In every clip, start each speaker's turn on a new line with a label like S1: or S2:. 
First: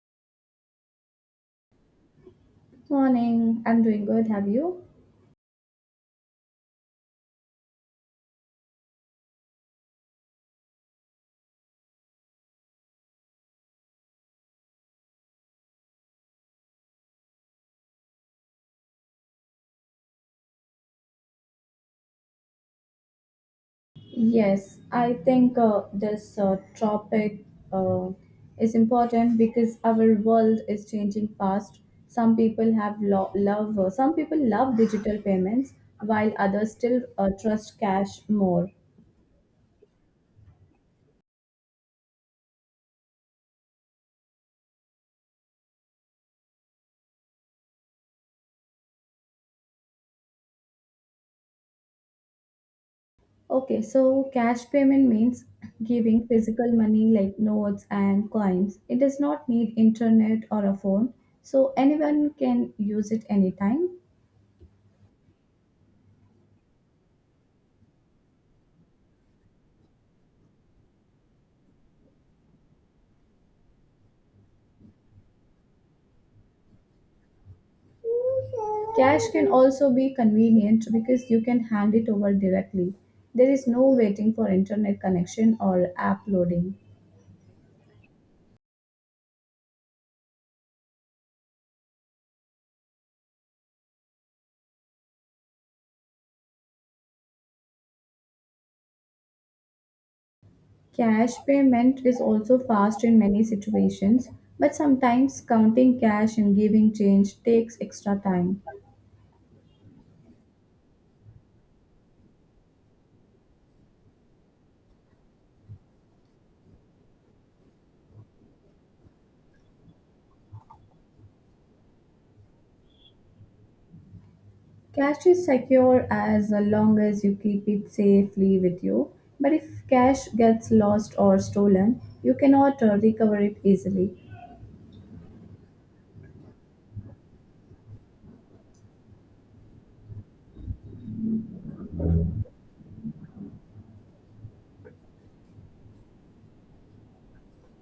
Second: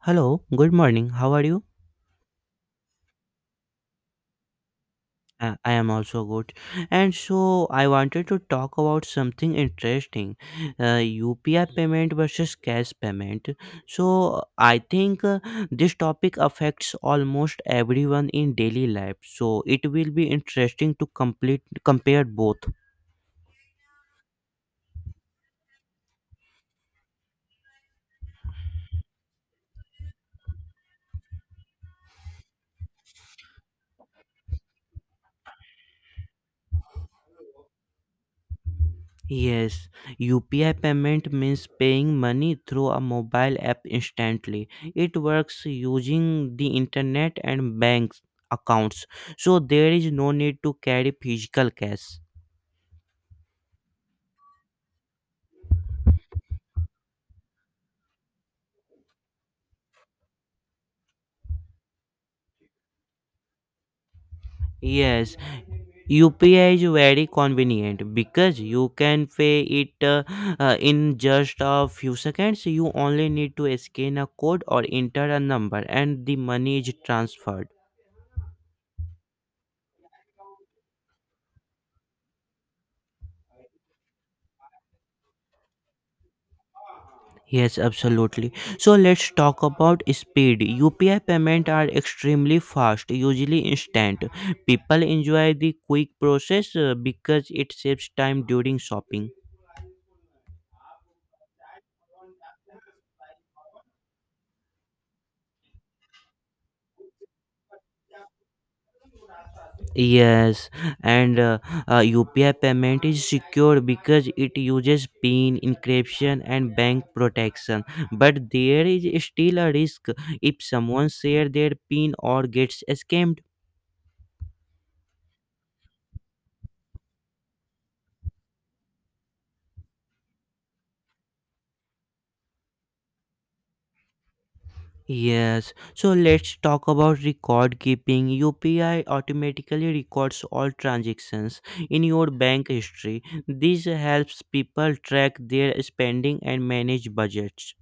S1: Hello, good morning. How are you?
S2: Morning. I'm doing good. Have you?
S1: I am also good. And so I wanted to talk about something interesting UPI payment versus cash payment. So I think this topic affects almost everyone in daily life. So it will be interesting to complete compare both.
S2: Yes, I think this topic uh, is important because our world is changing fast. Some people have love. Some people love digital payments, while others still trust cash more.
S1: Yes, UPI payment means paying money through a mobile app instantly. It works using the internet and bank accounts, so there is no need to carry physical cash.
S2: Okay, so cash payment means giving physical money like notes and coins. It does not need internet or a phone, so anyone can use it anytime.
S1: Yes, UPI is very convenient because you can pay it in just a few seconds. You only need to scan a code or enter a number, and the money is transferred.
S2: Cash can also be convenient because you can hand it over directly. There is no waiting for internet connection or app loading.
S1: Yes, absolutely. So let's talk about speed. UPI payments are extremely fast, usually instant. People enjoy the quick process because it saves time during shopping.
S2: Cash payment is also fast in many situations, but sometimes counting cash and giving change takes extra time.
S1: Yes, and UPI payment is secure because it uses PIN encryption and bank protection. But there is still a risk if someone share their PIN or gets scammed.
S2: Cash is secure as long as you keep it safely with you, but if cash gets lost or stolen, you cannot recover it easily.
S1: Yes, so let's talk about record keeping. UPI automatically records all transactions in your bank history. This helps people track their spending and manage budgets.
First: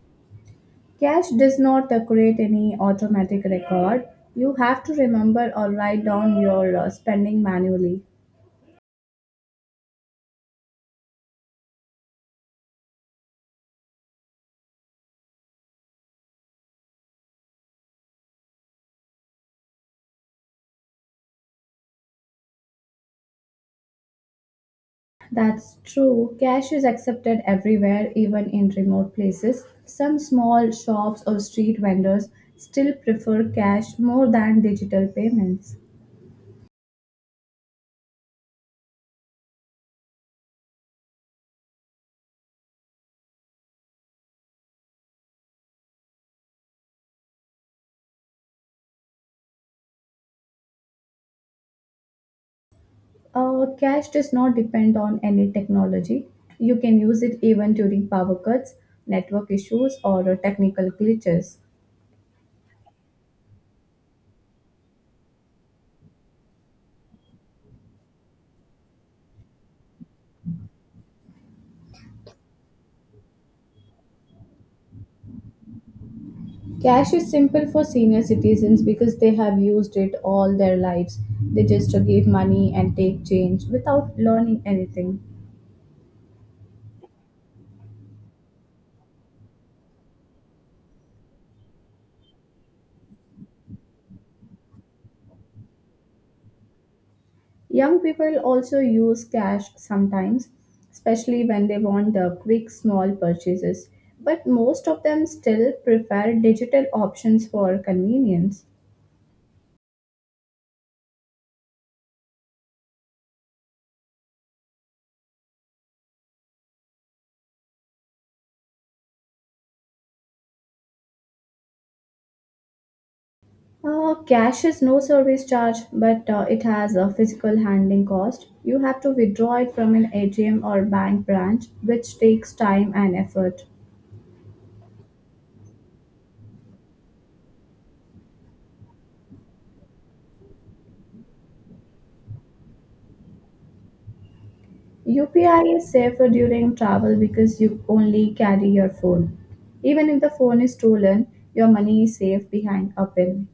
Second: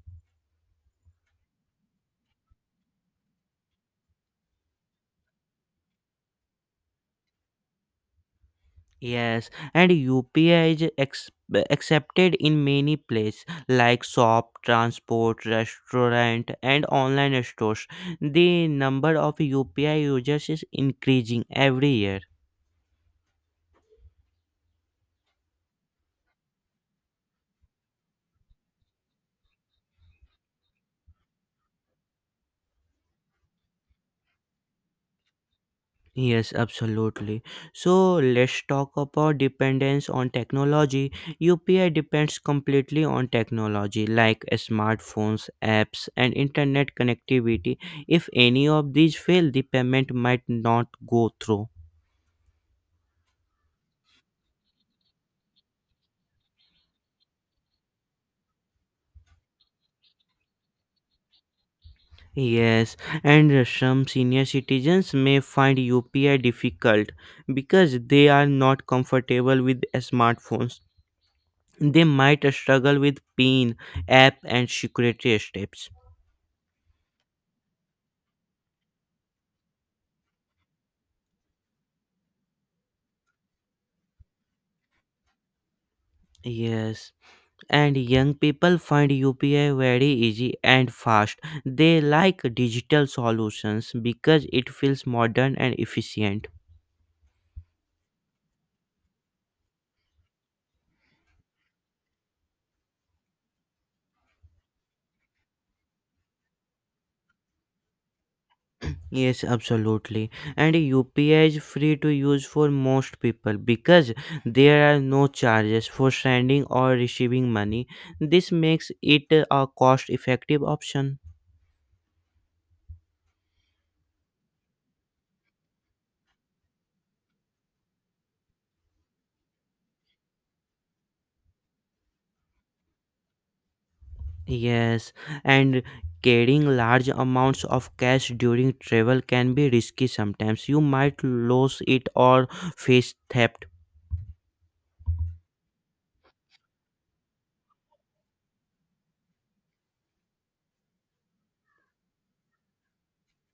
S2: Cash does not create any automatic record. You have to remember or write down your spending manually.
S1: Yes, and UPI is accepted in many places like shop, transport, restaurant, and online stores. The number of UPI users is increasing every year.
S2: That's true. Cash is accepted everywhere, even in remote places. Some small shops or street vendors still prefer cash more than digital payments.
S1: Yes, absolutely. So let's talk about dependence on technology. UPI depends completely on technology like smartphones, apps, and internet connectivity. If any of these fail, the payment might not go through.
S2: Cash does not depend on any technology. You can use it even during power cuts, network issues, or technical glitches.
S1: Yes, and some senior citizens may find UPI difficult because they are not comfortable with smartphones. They might struggle with PIN, app, and security steps.
S2: Cash is simple for senior citizens because they have used it all their lives. They just give money and take change without learning anything.
S1: Yes, and young people find UPI very easy and fast. They like digital solutions because it feels modern and efficient.
S2: Young people also use cash sometimes, especially when they want the quick small purchases, but most of them still prefer digital options for convenience.
S1: Yes, absolutely. And UPI is free to use for most people because there are no charges for sending or receiving money. This makes it a cost effective option.
S2: Cash is no service charge, but it has a physical handling cost. You have to withdraw it from an ATM or bank branch, which takes time and effort.
S1: Yes, and carrying large amounts of cash during travel can be risky sometimes. You might lose it or face theft.
S2: UPI is safer during travel because you only carry your phone. Even if the phone is stolen, your money is safe behind a pin.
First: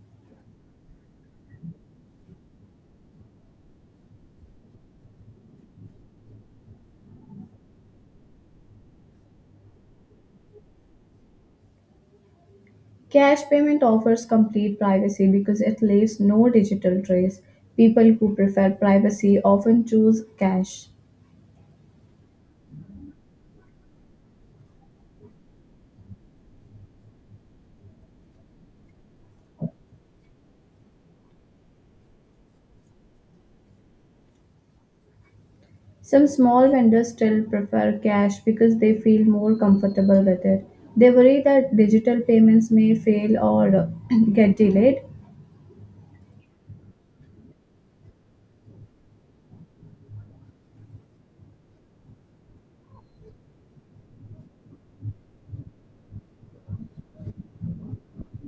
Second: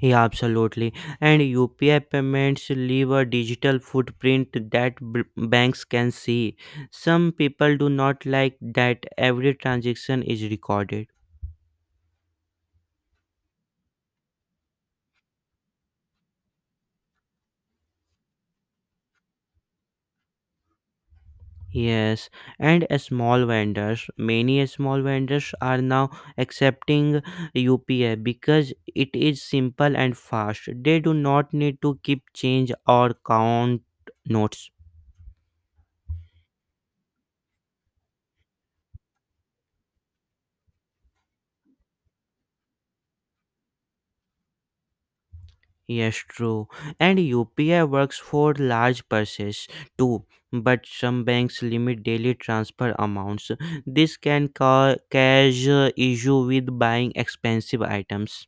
S1: Yeah, absolutely. And UPI payments leave a digital footprint that banks can see. Some people do not like that every transaction is recorded.
S2: Cash payment offers complete privacy because it leaves no digital trace. People who prefer privacy often choose cash.
S1: Yes, and many small vendors are now accepting UPI because it is simple and fast. They do not need to keep change or count notes.
S2: Some small vendors still prefer cash because they feel more comfortable with it. They worry that digital payments may fail or get delayed.
S1: Yes, true. And UPI works for large purchases too, but some banks limit daily transfer amounts. This can cause issue with buying expensive items.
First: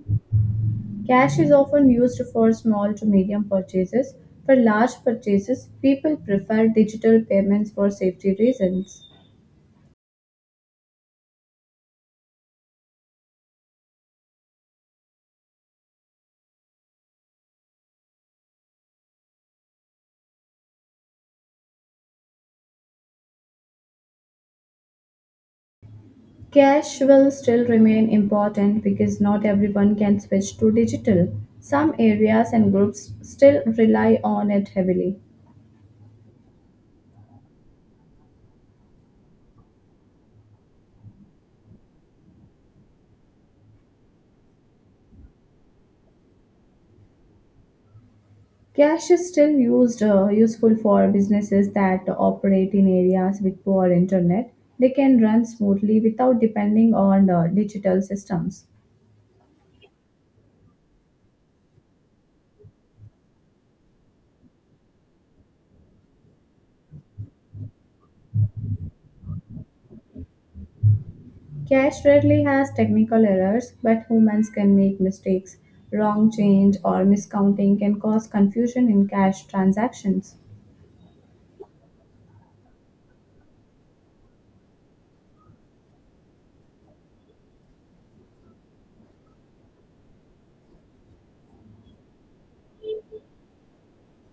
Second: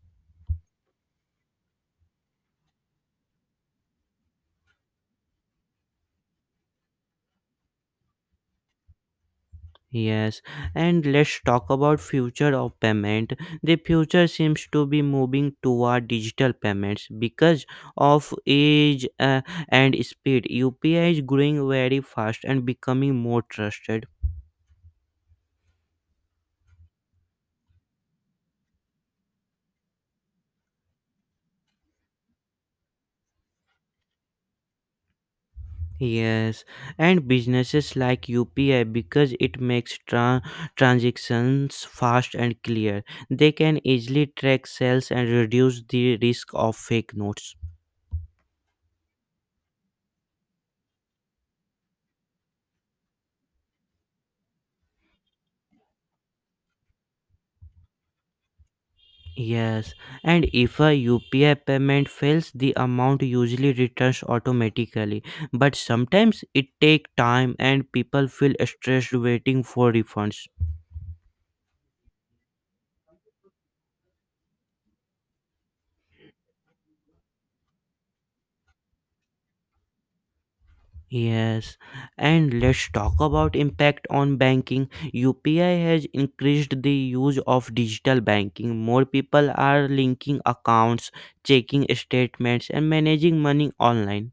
S2: Cash is often used for small to medium purchases. For large purchases, people prefer digital payments for safety reasons.
S1: Yes, and let's talk about future of payment. The future seems to be moving toward digital payments because of age and speed. UPI is growing very fast and becoming more trusted.
S2: Cash will still remain important because not everyone can switch to digital. Some areas and groups still rely on it heavily.
S1: Yes, and businesses like UPI because it makes transactions fast and clear. They can easily track sales and reduce the risk of fake notes.
S2: Cash is still used useful for businesses that operate in areas with poor internet. They can run smoothly without depending on digital systems.
S1: Yes, and if a UPI payment fails, the amount usually returns automatically. But sometimes it takes time and people feel stressed waiting for refunds.
S2: Cash rarely has technical errors, but humans can make mistakes. Wrong change or miscounting can cause confusion in cash transactions.
S1: Yes, and let's talk about impact on banking. UPI has increased the use of digital banking. More people are linking accounts, checking statements and managing money online.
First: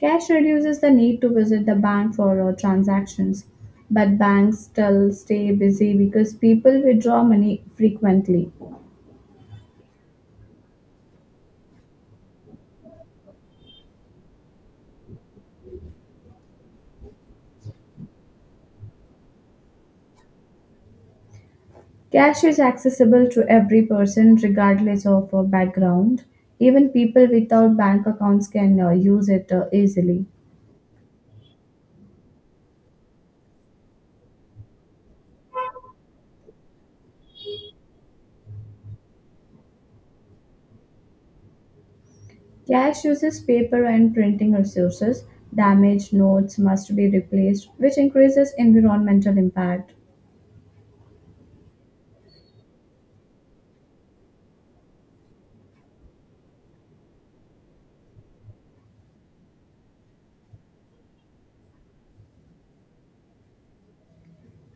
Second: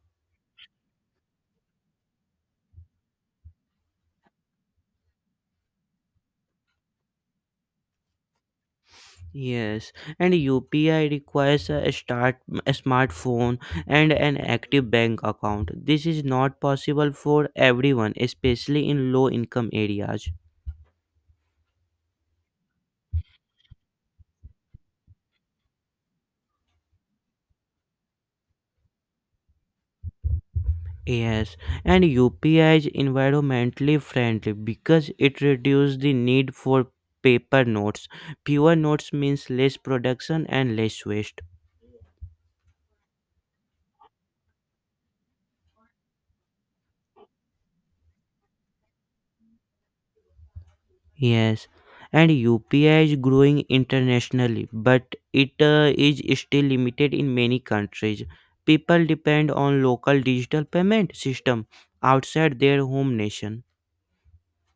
S2: Cash reduces the need to visit the bank for transactions, but banks still stay busy because people withdraw money frequently.
S1: Yes, and UPI requires a smartphone and an active bank account. This is not possible for everyone, especially in low income areas.
S2: Cash is accessible to every person regardless of background. Even people without bank accounts can use it easily.
S1: Yes, and UPI is environmentally friendly because it reduces the need for paper notes. Fewer notes means less production and less waste.
S2: Cash uses paper and printing resources. Damaged notes must be replaced, which increases environmental impact.
S1: Yes, and UPI is growing internationally, but it is still limited in many countries. People depend on local digital payment system outside their home nation.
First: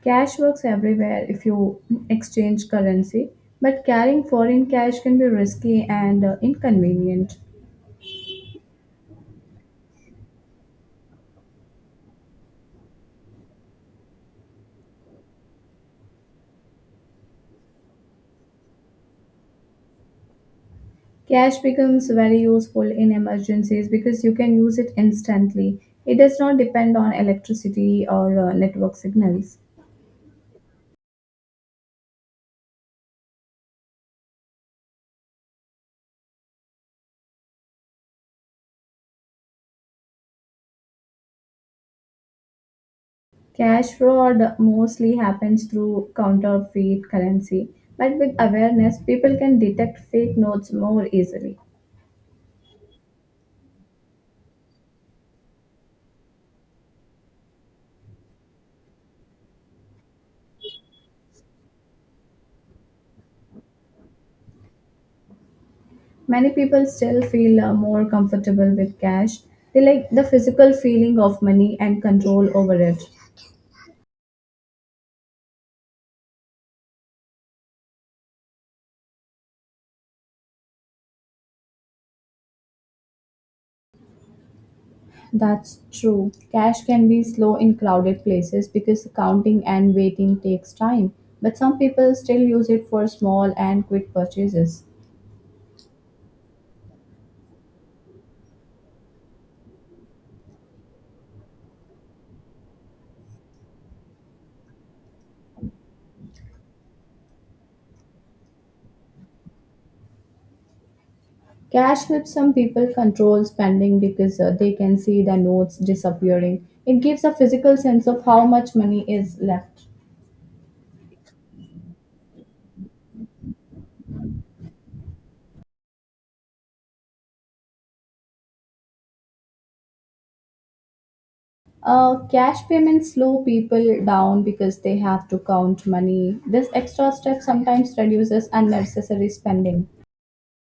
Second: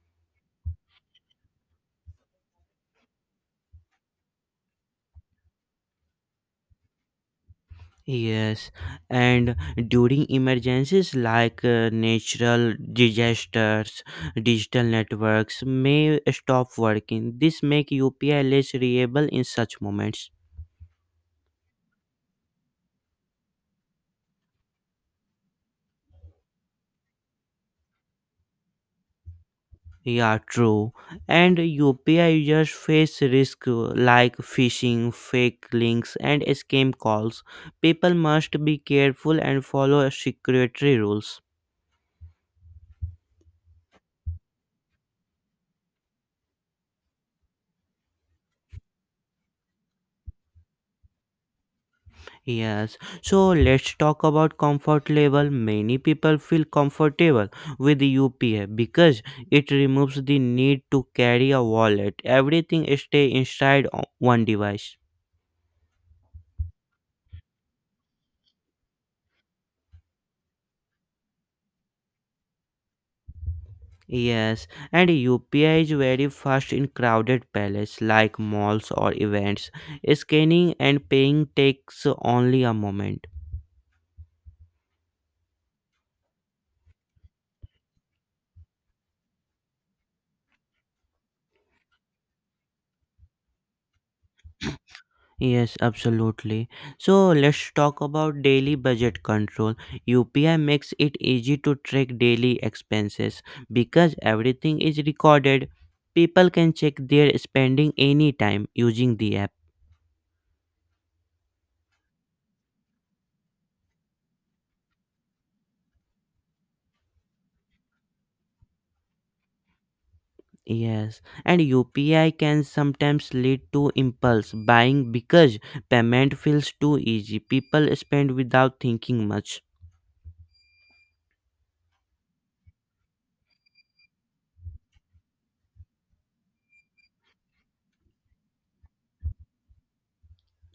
S2: Cash works everywhere if you exchange currency, but carrying foreign cash can be risky and inconvenient.
S1: Yes, and during emergencies like natural disasters, digital networks may stop working. This make UPI less reliable in such moments.
S2: Cash becomes very useful in emergencies because you can use it instantly. It does not depend on electricity or network signals.
S1: Yeah, true. And UPI users face risk like phishing, fake links, and scam calls. People must be careful and follow security rules.
S2: Cash fraud mostly happens through counterfeit currency, but with awareness, people can detect fake notes more easily.
S1: Yes, so let's talk about comfort level. Many people feel comfortable with UPI because it removes the need to carry a wallet. Everything stay inside one device.
S2: Many people still feel more comfortable with cash. They like the physical feeling of money and control over it.
S1: Yes, and UPI is very fast in crowded places like malls or events. Scanning and paying takes only a moment.
S2: That's true. Cash can be slow in crowded places because counting and waiting takes time, but some people still use it for small and quick purchases.
S1: Yes, absolutely. So let's talk about daily budget control. UPI makes it easy to track daily expenses because everything is recorded. People can check their spending anytime using the app.
S2: Cash helps some people control spending because they can see the notes disappearing. It gives a physical sense of how much money is left.
S1: Yes, and UPI can sometimes lead to impulse buying because payment feels too easy. People spend without thinking much.
S2: Cash payments slow people down because they have to count money. This extra step sometimes reduces unnecessary spending.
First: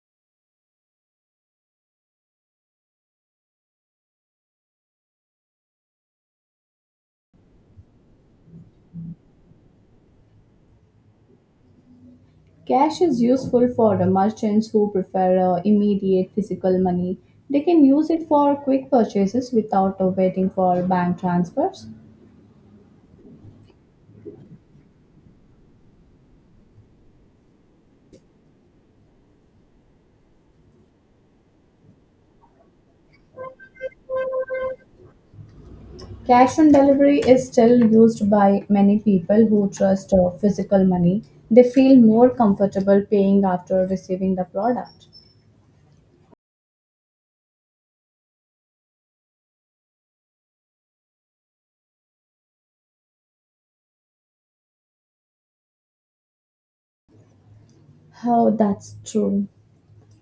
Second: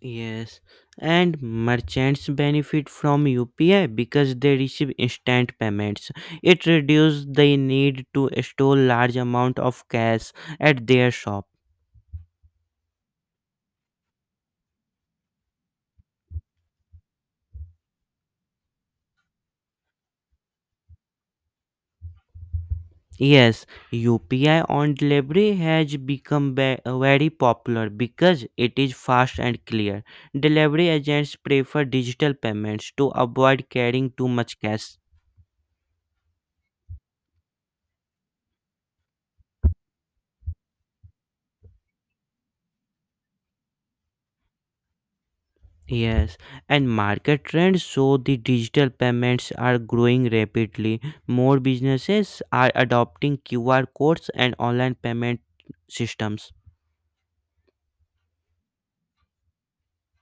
S1: Yes, and merchants benefit from UPI because they receive instant payments. It reduces the need to store large amount of cash at their shop.
S2: Cash is useful for the merchants who prefer immediate physical money. They can use it for quick purchases without waiting for bank transfers.
S1: Yes, UPI on delivery has become very popular because it is fast and clear. Delivery agents prefer digital payments to avoid carrying too much cash.
S2: Cash on delivery is still used by many people who trust physical money. They feel more comfortable paying after receiving the product.
S1: Yes, and market trends show the digital payments are growing rapidly. More businesses are adopting QR codes and online payment systems.
S2: Oh, that's true.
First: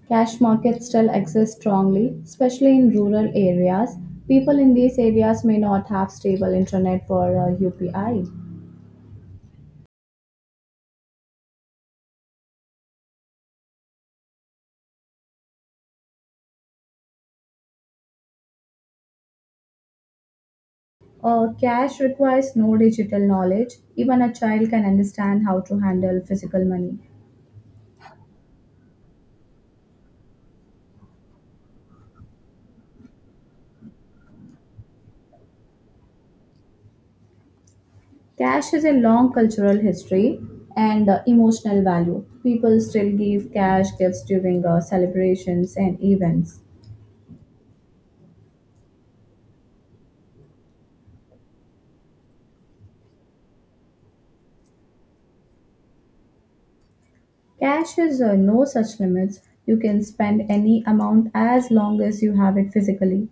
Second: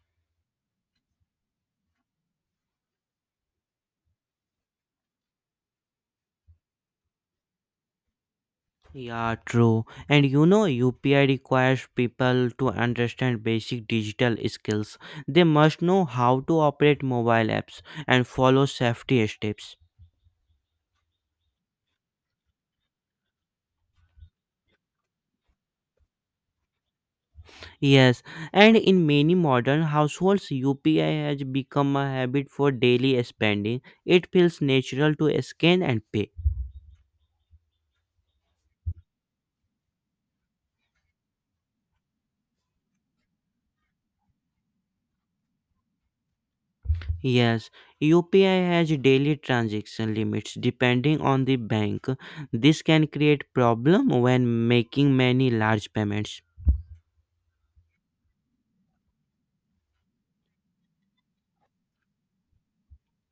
S2: Cash markets still exist strongly, especially in rural areas. People in these areas may not have stable internet for UPI.
S1: Yeah, true. And you know, UPI requires people to understand basic digital skills. They must know how to operate mobile apps and follow safety steps.
S2: Cash requires no digital knowledge. Even a child can understand how to handle physical money.
S1: Yes, and in many modern households, UPI has become a habit for daily spending. It feels natural to scan and pay.
S2: Cash has a long cultural history and emotional value. People still give cash gifts during celebrations and events.
S1: Yes, UPI has daily transaction limits depending on the bank. This can create problem when making many large payments.
S2: Cash has no such limits. You can spend any amount as long as you have it physically.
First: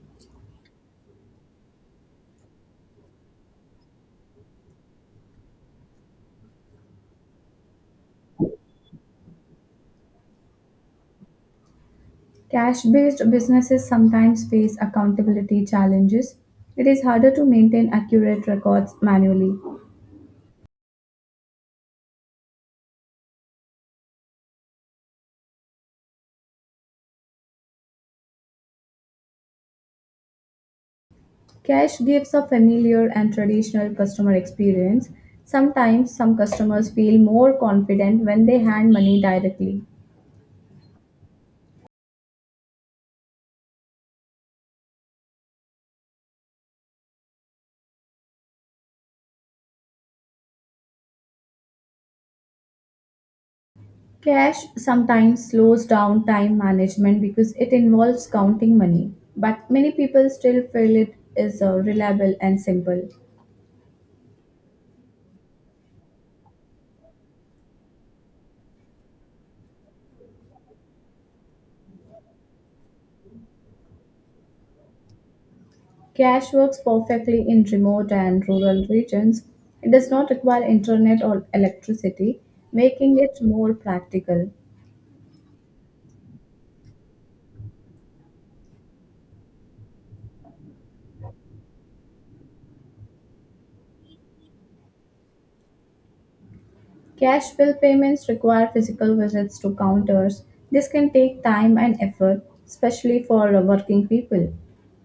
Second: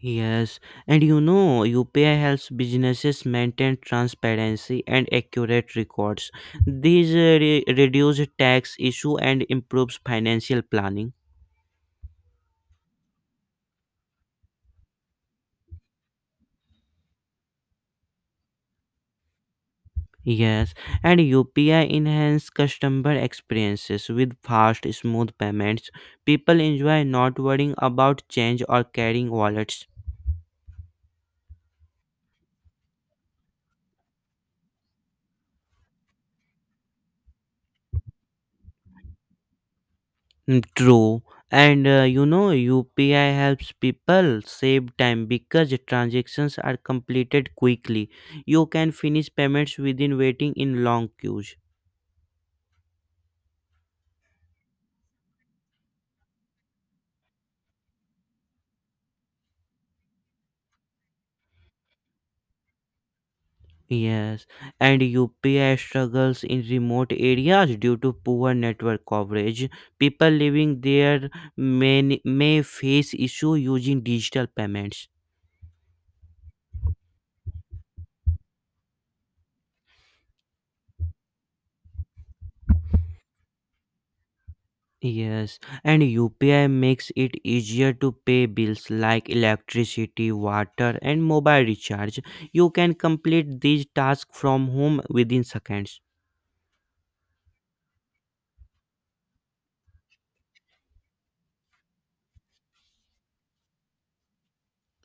S1: Yes, and you know, UPI helps businesses maintain transparency and accurate records. These reduce tax issue and improves financial planning.
S2: Cash based businesses sometimes face accountability challenges. It is harder to maintain accurate records manually.
S1: Yes, and UPI enhance customer experiences with fast, smooth payments. People enjoy not worrying about change or carrying wallets.
S2: Cash gives a familiar and traditional customer experience. Sometimes some customers feel more confident when they hand money directly.
S1: Mm, true. And you know, UPI helps people save time because transactions are completed quickly. You can finish payments within waiting in long queues.
S2: Cash sometimes slows down time management because it involves counting money, but many people still feel it is reliable and simple.
S1: Yes, and UPI struggles in remote areas due to poor network coverage. People living there may face issue using digital payments.
S2: Cash works perfectly in remote and rural regions. It does not require internet or electricity, making it more practical.
S1: Yes, and UPI makes it easier to pay bills like electricity, water, and mobile recharge. You can complete these tasks from home within seconds.
S2: Cash bill payments require physical visits to counters. This can take time and effort, especially for working people.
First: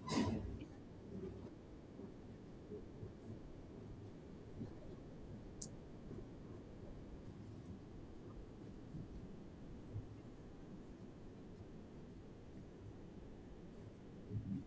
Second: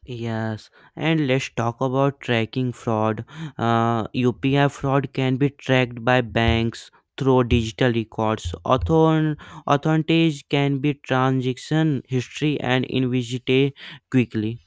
S1: Yes, and let's talk about tracking fraud. UPI fraud can be tracked by banks through digital records. Authorities can be transaction history and investigate quickly.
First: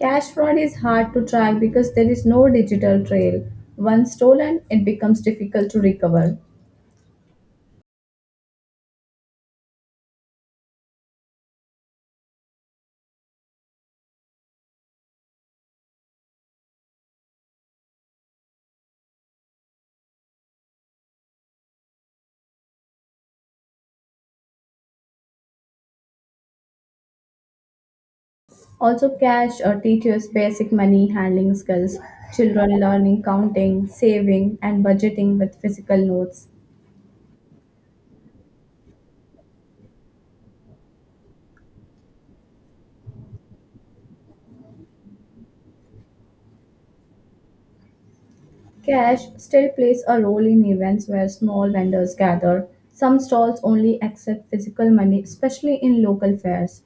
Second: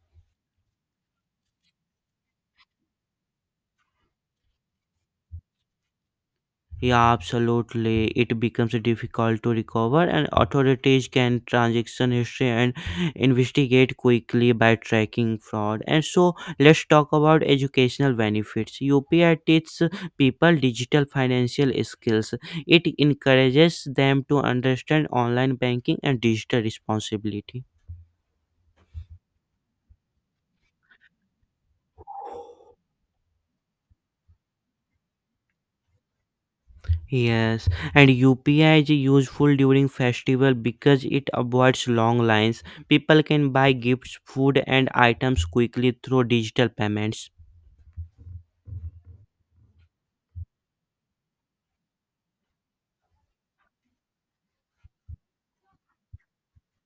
S2: Cash fraud is hard to track because there is no digital trail. Once stolen, it becomes difficult to recover.
S1: Yeah, absolutely. It becomes difficult to recover, and authorities can transaction history and investigate quickly by tracking fraud. And so, let's talk about educational benefits. UPI teaches people digital financial skills. It encourages them to understand online banking and digital responsibility.
S2: Also, cash teaches basic money handling skills, children learning counting, saving, and budgeting with physical notes.
S1: Yes, and UPI is useful during festival because it avoids long lines. People can buy gifts, food, and items quickly through digital payments.
S2: Cash still plays a role in events where small vendors gather. Some stalls only accept physical money, especially in local fairs.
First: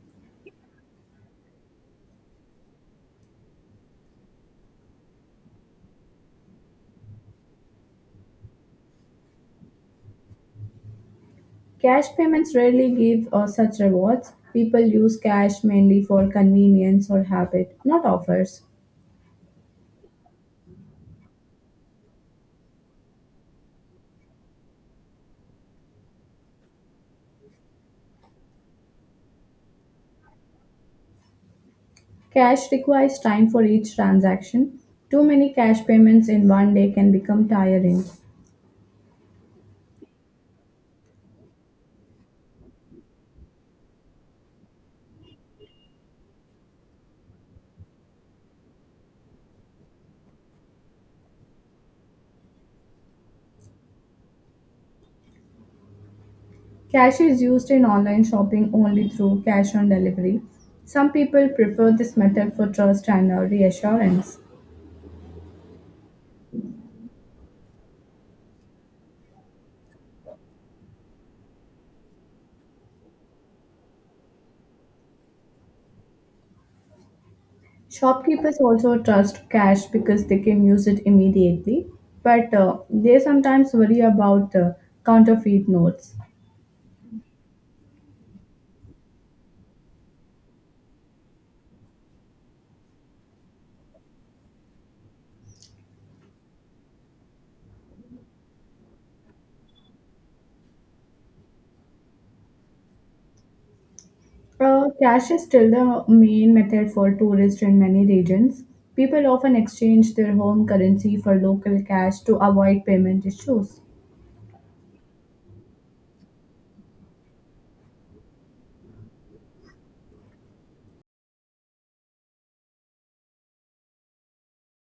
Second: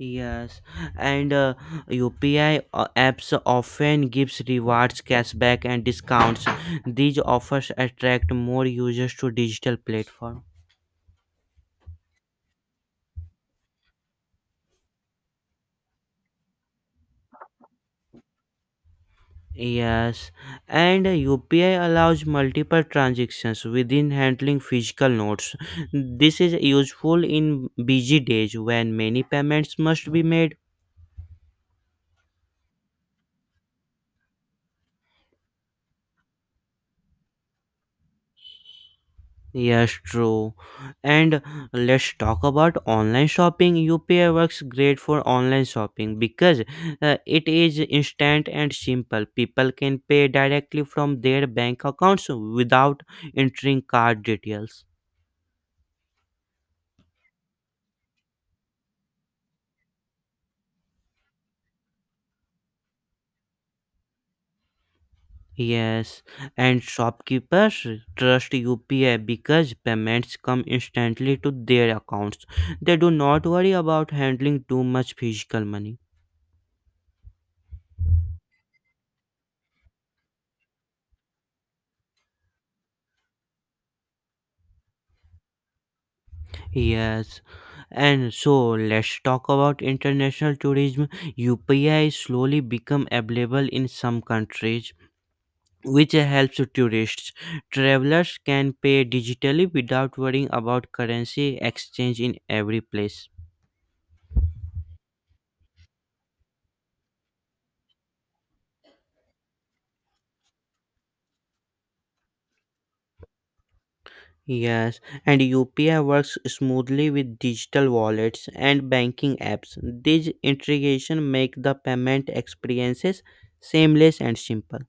S1: Yes, and UPI apps often gives rewards, cashback, and discounts. These offers attract more users to digital platform.
S2: Cash payments rarely give such rewards. People use cash mainly for convenience or habit, not offers.
S1: Yes, and UPI allows multiple transactions within handling physical notes. This is useful in busy days when many payments must be made.
S2: Cash requires time for each transaction. Too many cash payments in one day can become tiring.
S1: Yes, true. And let's talk about online shopping. UPI works great for online shopping because it is instant and simple. People can pay directly from their bank accounts without entering card details.
S2: Cash is used in online shopping only through cash on delivery. Some people prefer this method for trust and reassurance.
S1: Yes, and shopkeepers trust UPI because payments come instantly to their accounts. They do not worry about handling too much physical money.
S2: Shopkeepers also trust cash because they can use it immediately, but they sometimes worry about counterfeit notes.
S1: Yes, and so let's talk about international tourism. UPI is slowly become available in some countries, which helps tourists. Travelers can pay digitally without worrying about currency exchange in every place.
S2: Cash is still the main method for tourists in many regions. People often exchange their home currency for local cash to avoid payment issues.
S1: Yes, and UPI works smoothly with digital wallets and banking apps. These integration make the payment experiences seamless and simple.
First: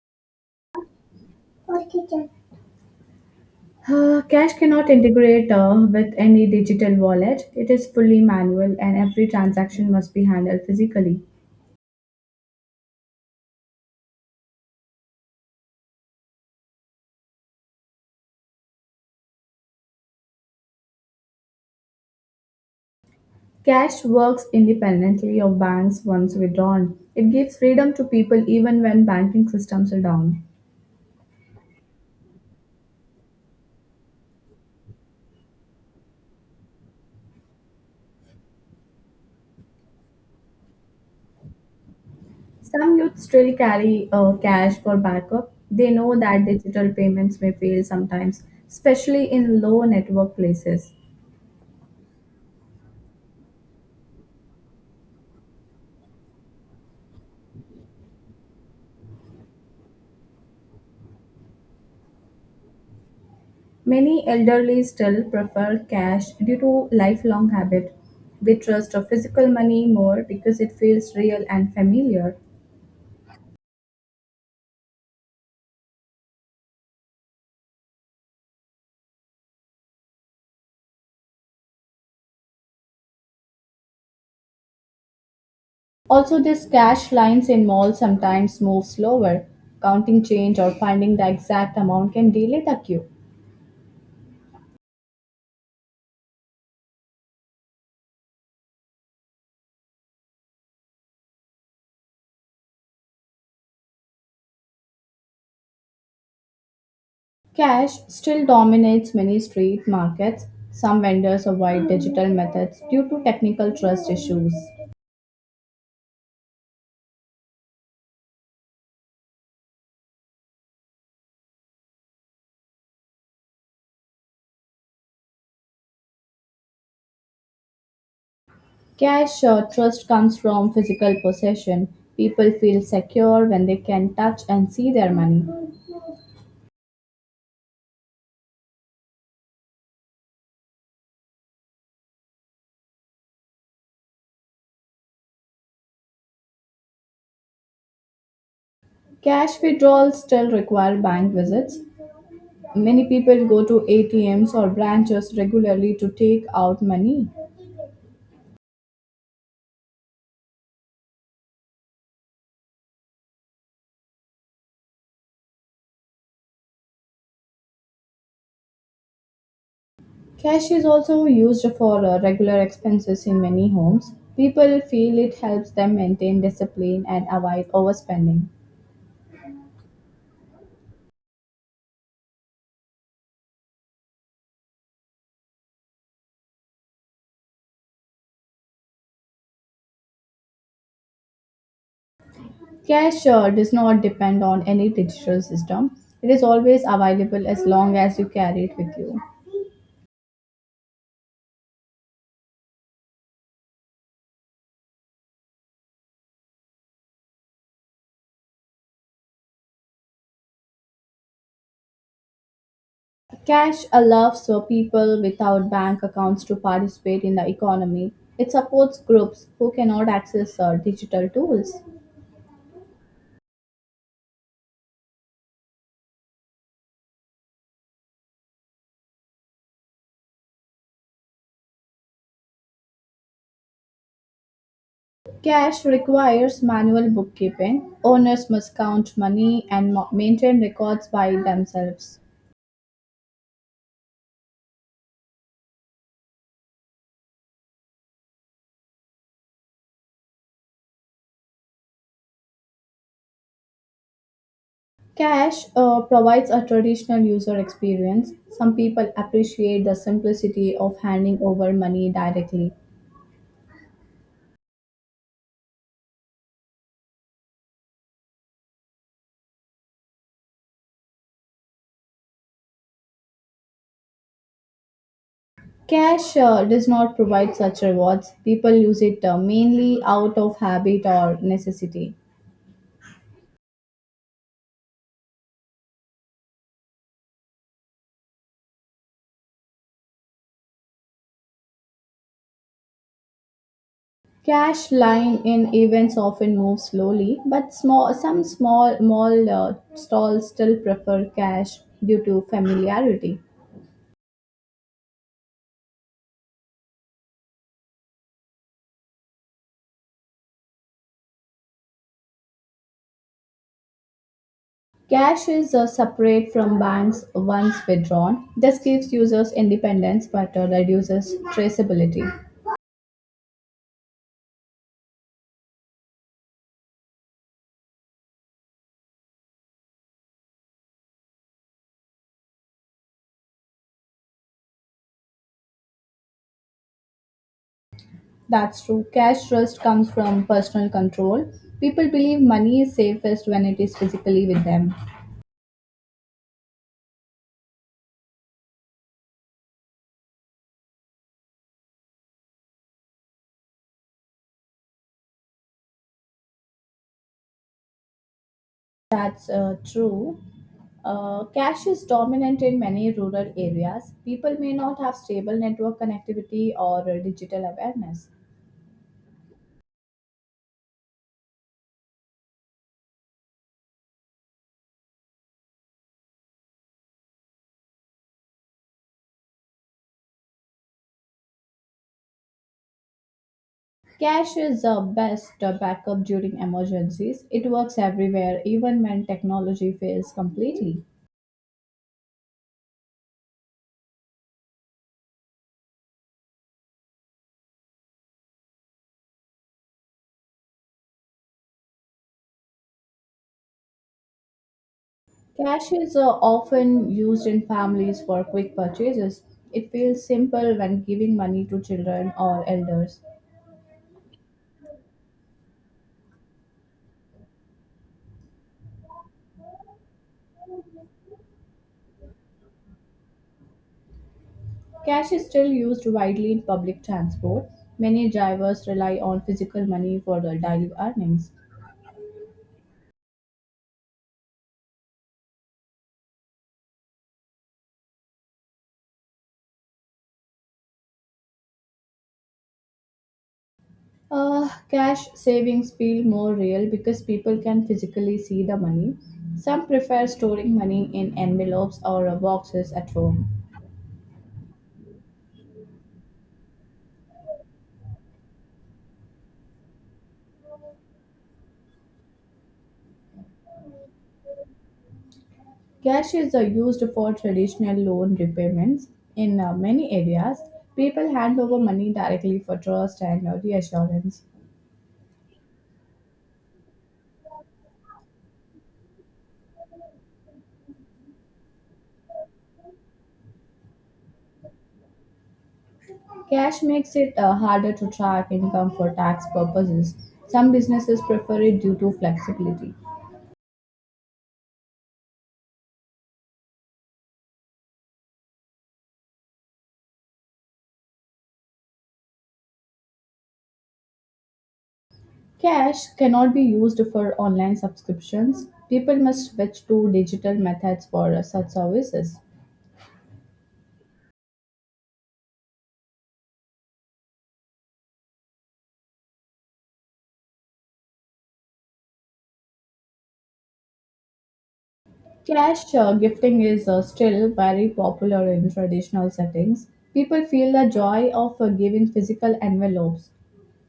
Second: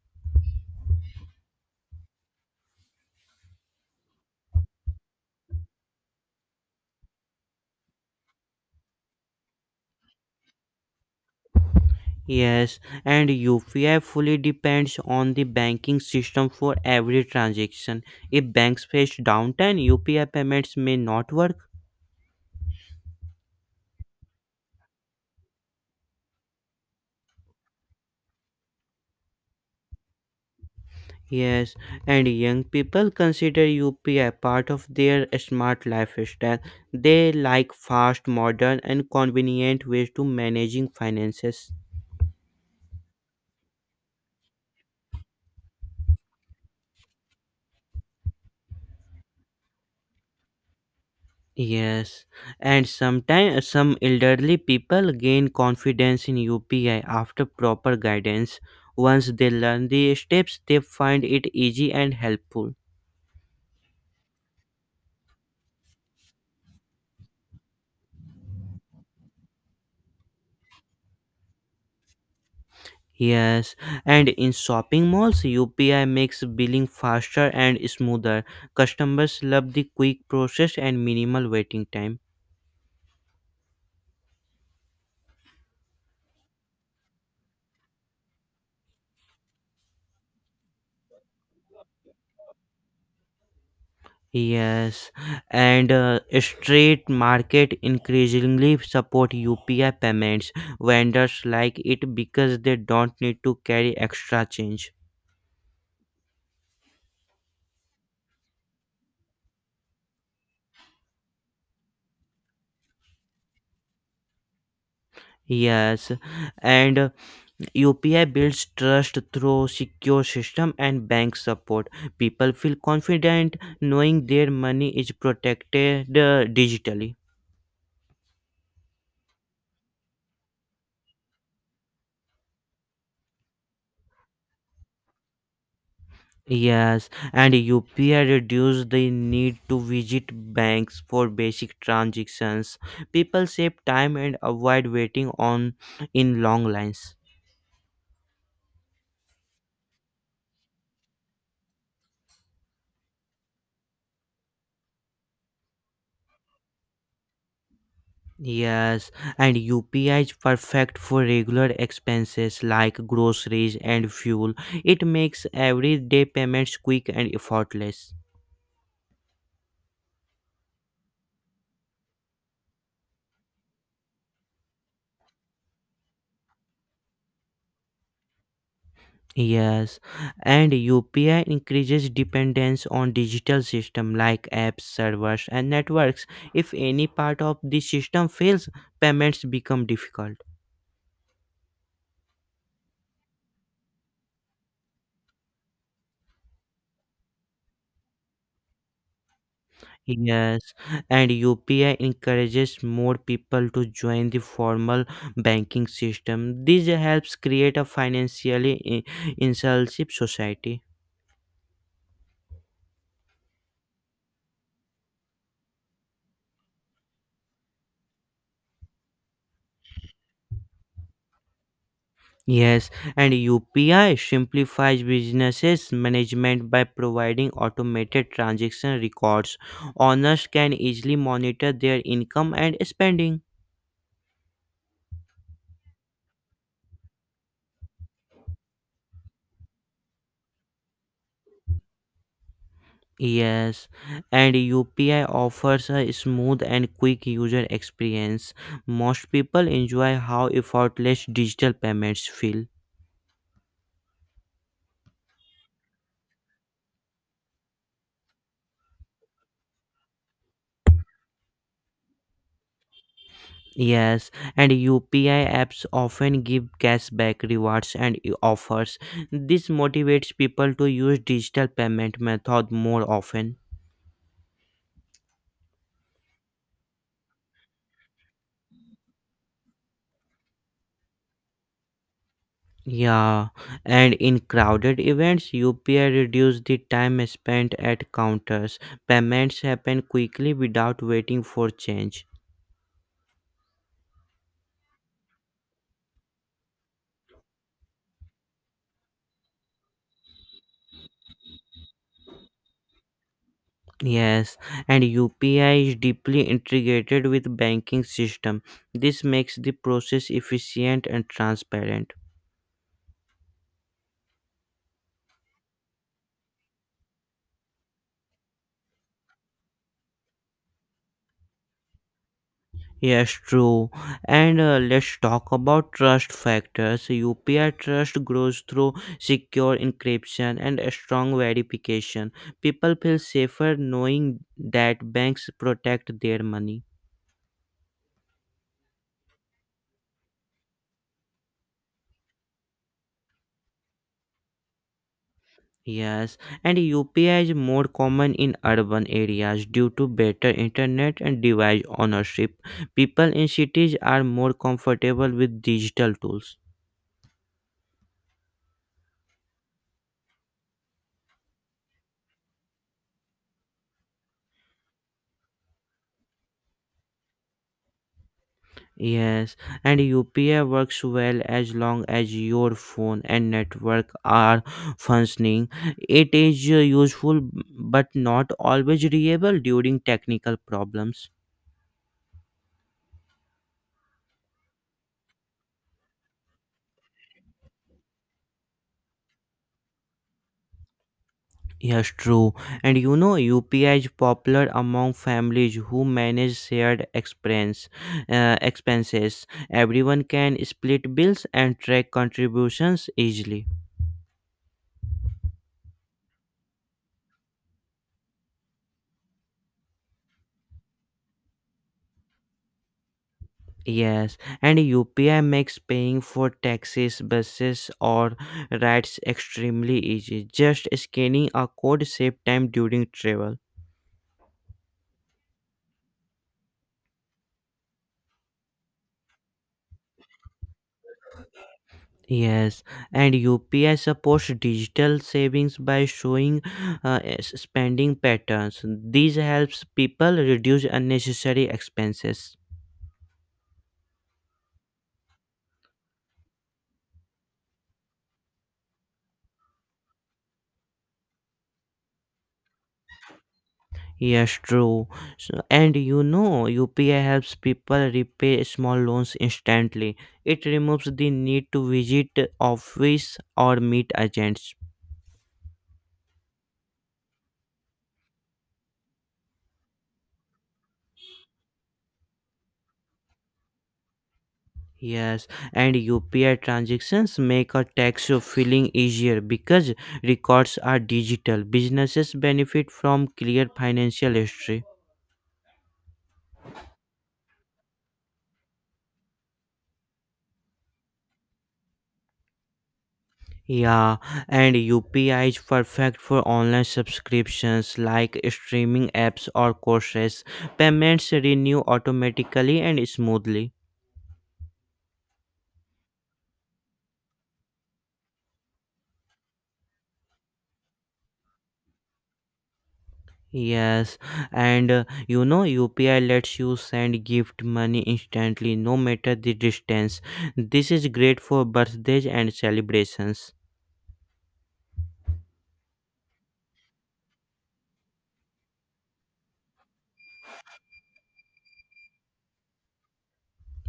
S2: Cash cannot integrate with any digital wallet. It is fully manual and every transaction must be handled physically.
S1: Yes, and UPI fully depends on the banking system for every transaction. If banks face downtime, UPI payments may not work.
S2: Cash works independently of banks once withdrawn. It gives freedom to people even when banking systems are down.
S1: Yes, and young people consider UPI a part of their smart lifestyle. They like fast, modern, and convenient ways to managing finances.
S2: Some youth still carry cash for backup. They know that digital payments may fail sometimes, especially in low network places.
S1: Yes, and sometimes some elderly people gain confidence in UPI after proper guidance. Once they learn the steps, they find it easy and helpful.
S2: Many elderly still prefer cash due to lifelong habit. They trust a physical money more because it feels real and familiar.
S1: Yes, and in shopping malls, UPI makes billing faster and smoother. Customers love the quick process and minimal waiting time.
S2: Also these cash lines in malls sometimes move slower. Counting change or finding the exact amount can delay the queue.
S1: Yes, and street market increasingly support UPI payments. Vendors like it because they don't need to carry extra change.
S2: Cash still dominates many street markets. Some vendors avoid digital methods due to technical trust issues.
S1: Yes, and UPI builds trust through secure system and bank support. People feel confident knowing their money is protected digitally.
S2: Cash trust comes from physical possession. People feel secure when they can touch and see their money.
S1: Yes, and UPI reduce the need to visit banks for basic transactions. People save time and avoid waiting on in long lines.
S2: Cash withdrawals still require bank visits. Many people go to ATMs or branches regularly to take out money.
S1: Yes, and UPI is perfect for regular expenses like groceries and fuel. It makes everyday payments quick and effortless.
S2: Cash is also used for regular expenses in many homes. People feel it helps them maintain discipline and avoid overspending.
S1: Yes, and UPI increases dependence on digital system like apps, servers, and networks. If any part of the system fails, payments become difficult.
S2: Cash does not depend on any digital system. It is always available as long as you carry it with you.
S1: Yes, and UPI encourages more people to join the formal banking system. This helps create a financially inclusive society.
S2: Cash allows people without bank accounts to participate in the economy. It supports groups who cannot access digital tools.
S1: Yes, and UPI simplifies businesses management by providing automated transaction records. Owners can easily monitor their income and spending.
S2: Cash requires manual bookkeeping. Owners must count money and maintain records by themselves.
S1: Yes, and UPI offers a smooth and quick user experience. Most people enjoy how effortless digital payments feel.
S2: Cash provides a traditional user experience. Some people appreciate the simplicity of handing over money directly.
S1: Yes, and UPI apps often give cashback rewards and offers. This motivates people to use digital payment method more often.
S2: Cash does not provide such rewards. People use it mainly out of habit or necessity.
S1: Yeah, and in crowded events, UPI reduce the time spent at counters. Payments happen quickly without waiting for change.
S2: Cash line in events often move slowly, but small, some small mall stalls still prefer cash due to familiarity.
S1: Yes, and UPI is deeply integrated with banking system. This makes the process efficient and transparent.
S2: Cash is separate from banks once withdrawn. This gives users independence but reduces traceability.
S1: Yes, true. And let's talk about trust factors. UPI trust grows through secure encryption and a strong verification. People feel safer knowing that banks protect their money.
S2: That's true. Cash trust comes from personal control. People believe money is safest when it is physically with them.
S1: Yes, and UPI is more common in urban areas due to better internet and device ownership. People in cities are more comfortable with digital tools.
S2: That's true. Cash is dominant in many rural areas. People may not have stable network connectivity or digital awareness.
S1: Yes, and UPI works well as long as your phone and network are functioning. It is useful but not always reliable during technical problems.
S2: Cash is the best backup during emergencies. It works everywhere, even when technology fails completely.
S1: Yes, true. And you know, UPI is popular among families who manage expenses. Everyone can split bills and track contributions easily.
S2: Cash is often used in families for quick purchases. It feels simple when giving money to children or elders.
S1: Yes, and UPI makes paying for taxes, buses, or rides extremely easy. Just scanning a code save time during travel.
S2: Cash is still used widely in public transport. Many drivers rely on physical money for their daily earnings.
S1: Yes, and UPI supports digital savings by showing spending patterns. This helps people reduce unnecessary expenses.
S2: Cash savings feel more real because people can physically see the money. Some prefer storing money in envelopes or boxes at home.
S1: Yes, true. So, and you know, UPI helps people repay small loans instantly. It removes the need to visit office or meet agents.
S2: Cash is used for traditional loan repayments. In many areas, people hand over money directly for trust and reassurance.
S1: Yes, and UPI transactions make a tax filing easier because records are digital. Businesses benefit from clear financial history.
S2: Cash makes it harder to track income for tax purposes. Some businesses prefer it due to flexibility.
S1: Yeah, and UPI is perfect for online subscriptions like streaming apps or courses. Payments renew automatically and smoothly.
S2: Cash cannot be used for online subscriptions. People must switch to digital methods for such services.
S1: Yes, and you know UPI lets you send gift money instantly no matter the distance. This is great for birthdays and celebrations.
S2: Cash gifting is still very popular in traditional settings. People feel the joy of giving physical envelopes.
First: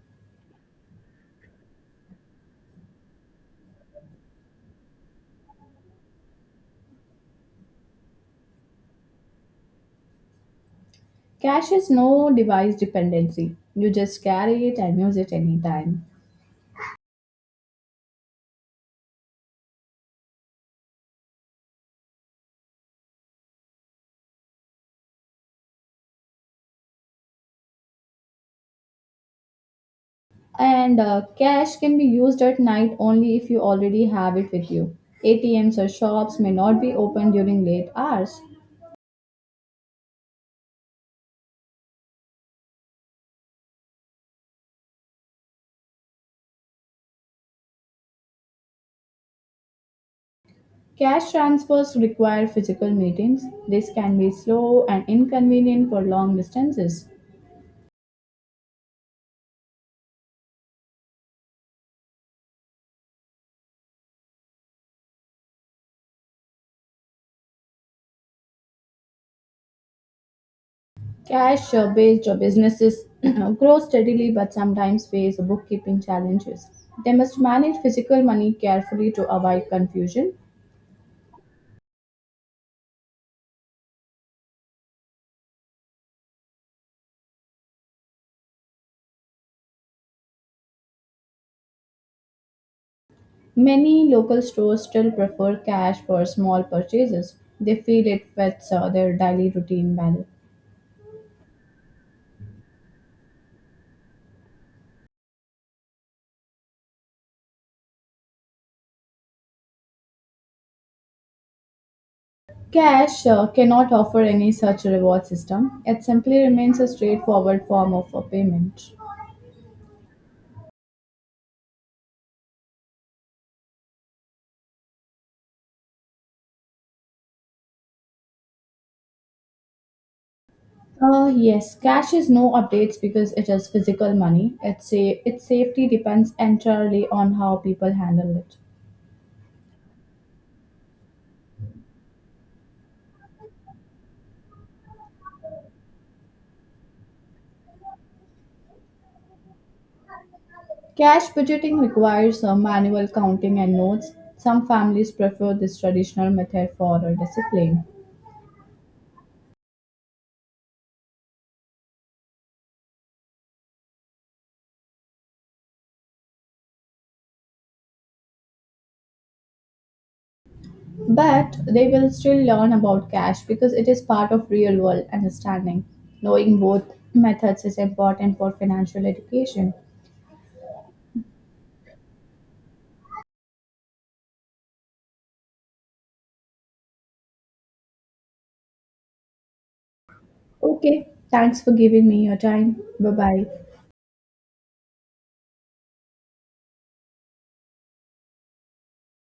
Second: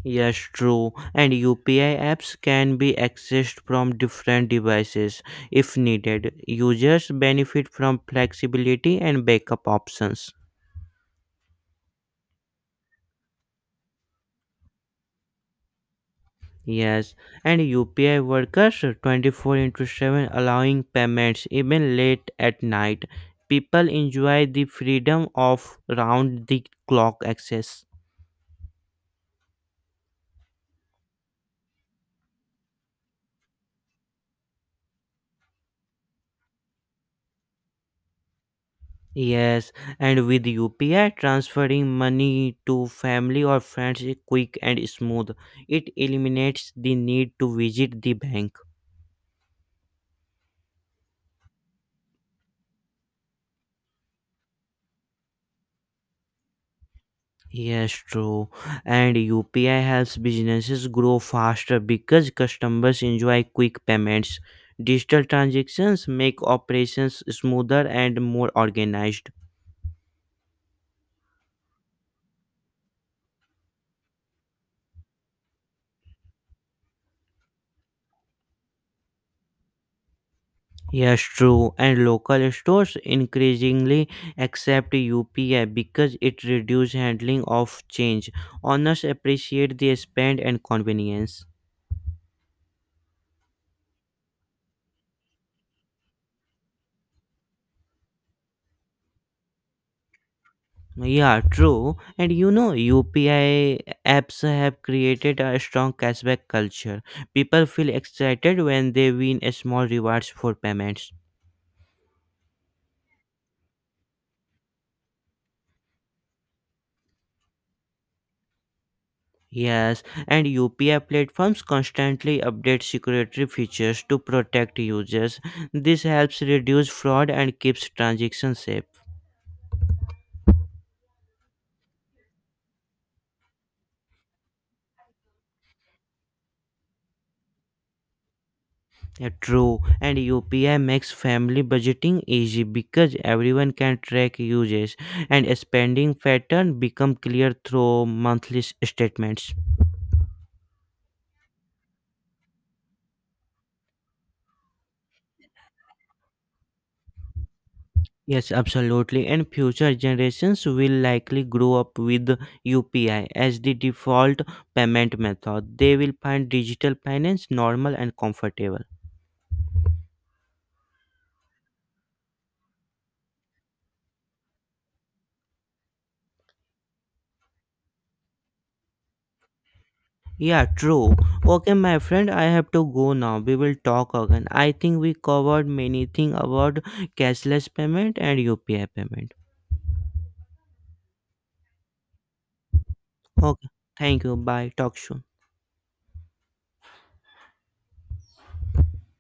S1: Yes, true. And UPI apps can be accessed from different devices if needed. Users benefit from flexibility and backup options.
S2: Cash is no device dependency. You just carry it and use it anytime.
S1: Yes, and UPI workers 24 into 7 allowing payments even late at night. People enjoy the freedom of round the clock access.
S2: And cash can be used at night only if you already have it with you. ATMs or shops may not be open during late hours.
S1: Yes, and with UPI transferring money to family or friends is quick and smooth. It eliminates the need to visit the bank.
S2: Cash transfers require physical meetings. This can be slow and inconvenient for long distances.
S1: Yes, true. And UPI helps businesses grow faster because customers enjoy quick payments. Digital transactions make operations smoother and more organized.
S2: Cash based businesses grow steadily but sometimes face bookkeeping challenges. They must manage physical money carefully to avoid confusion.
S1: Yes, true. And local stores increasingly accept UPI because it reduces handling of change. Owners appreciate the spend and convenience.
S2: Many local stores still prefer cash for small purchases. They feel it fits their daily routine value.
S1: Yeah, true. And you know, UPI apps have created a strong cashback culture. People feel excited when they win a small rewards for payments.
S2: Cash cannot offer any such reward system. It simply remains a straightforward form of payment.
S1: Yes, and UPI platforms constantly update security features to protect users. This helps reduce fraud and keeps transactions safe.
S2: Yes, cash is no updates because it is physical money. It's a, its safety depends entirely on how people handle it.
S1: Yeah, true, and UPI makes family budgeting easy because everyone can track uses and spending pattern become clear through monthly statements.
S2: Cash budgeting requires manual counting and notes. Some families prefer this traditional method for discipline.
S1: Yes, absolutely, and future generations will likely grow up with UPI as the default payment method. They will find digital finance normal and comfortable.
S2: But they will still learn about cash because it is part of real world understanding. Knowing both methods is important for financial education.
S1: Yeah, true. Okay, my friend, I have to go now. We will talk again. I think we covered many things about cashless payment and UPI payment.
S2: Okay, thanks for giving me your time. Bye bye.
S1: Okay, thank you. Bye. Talk soon.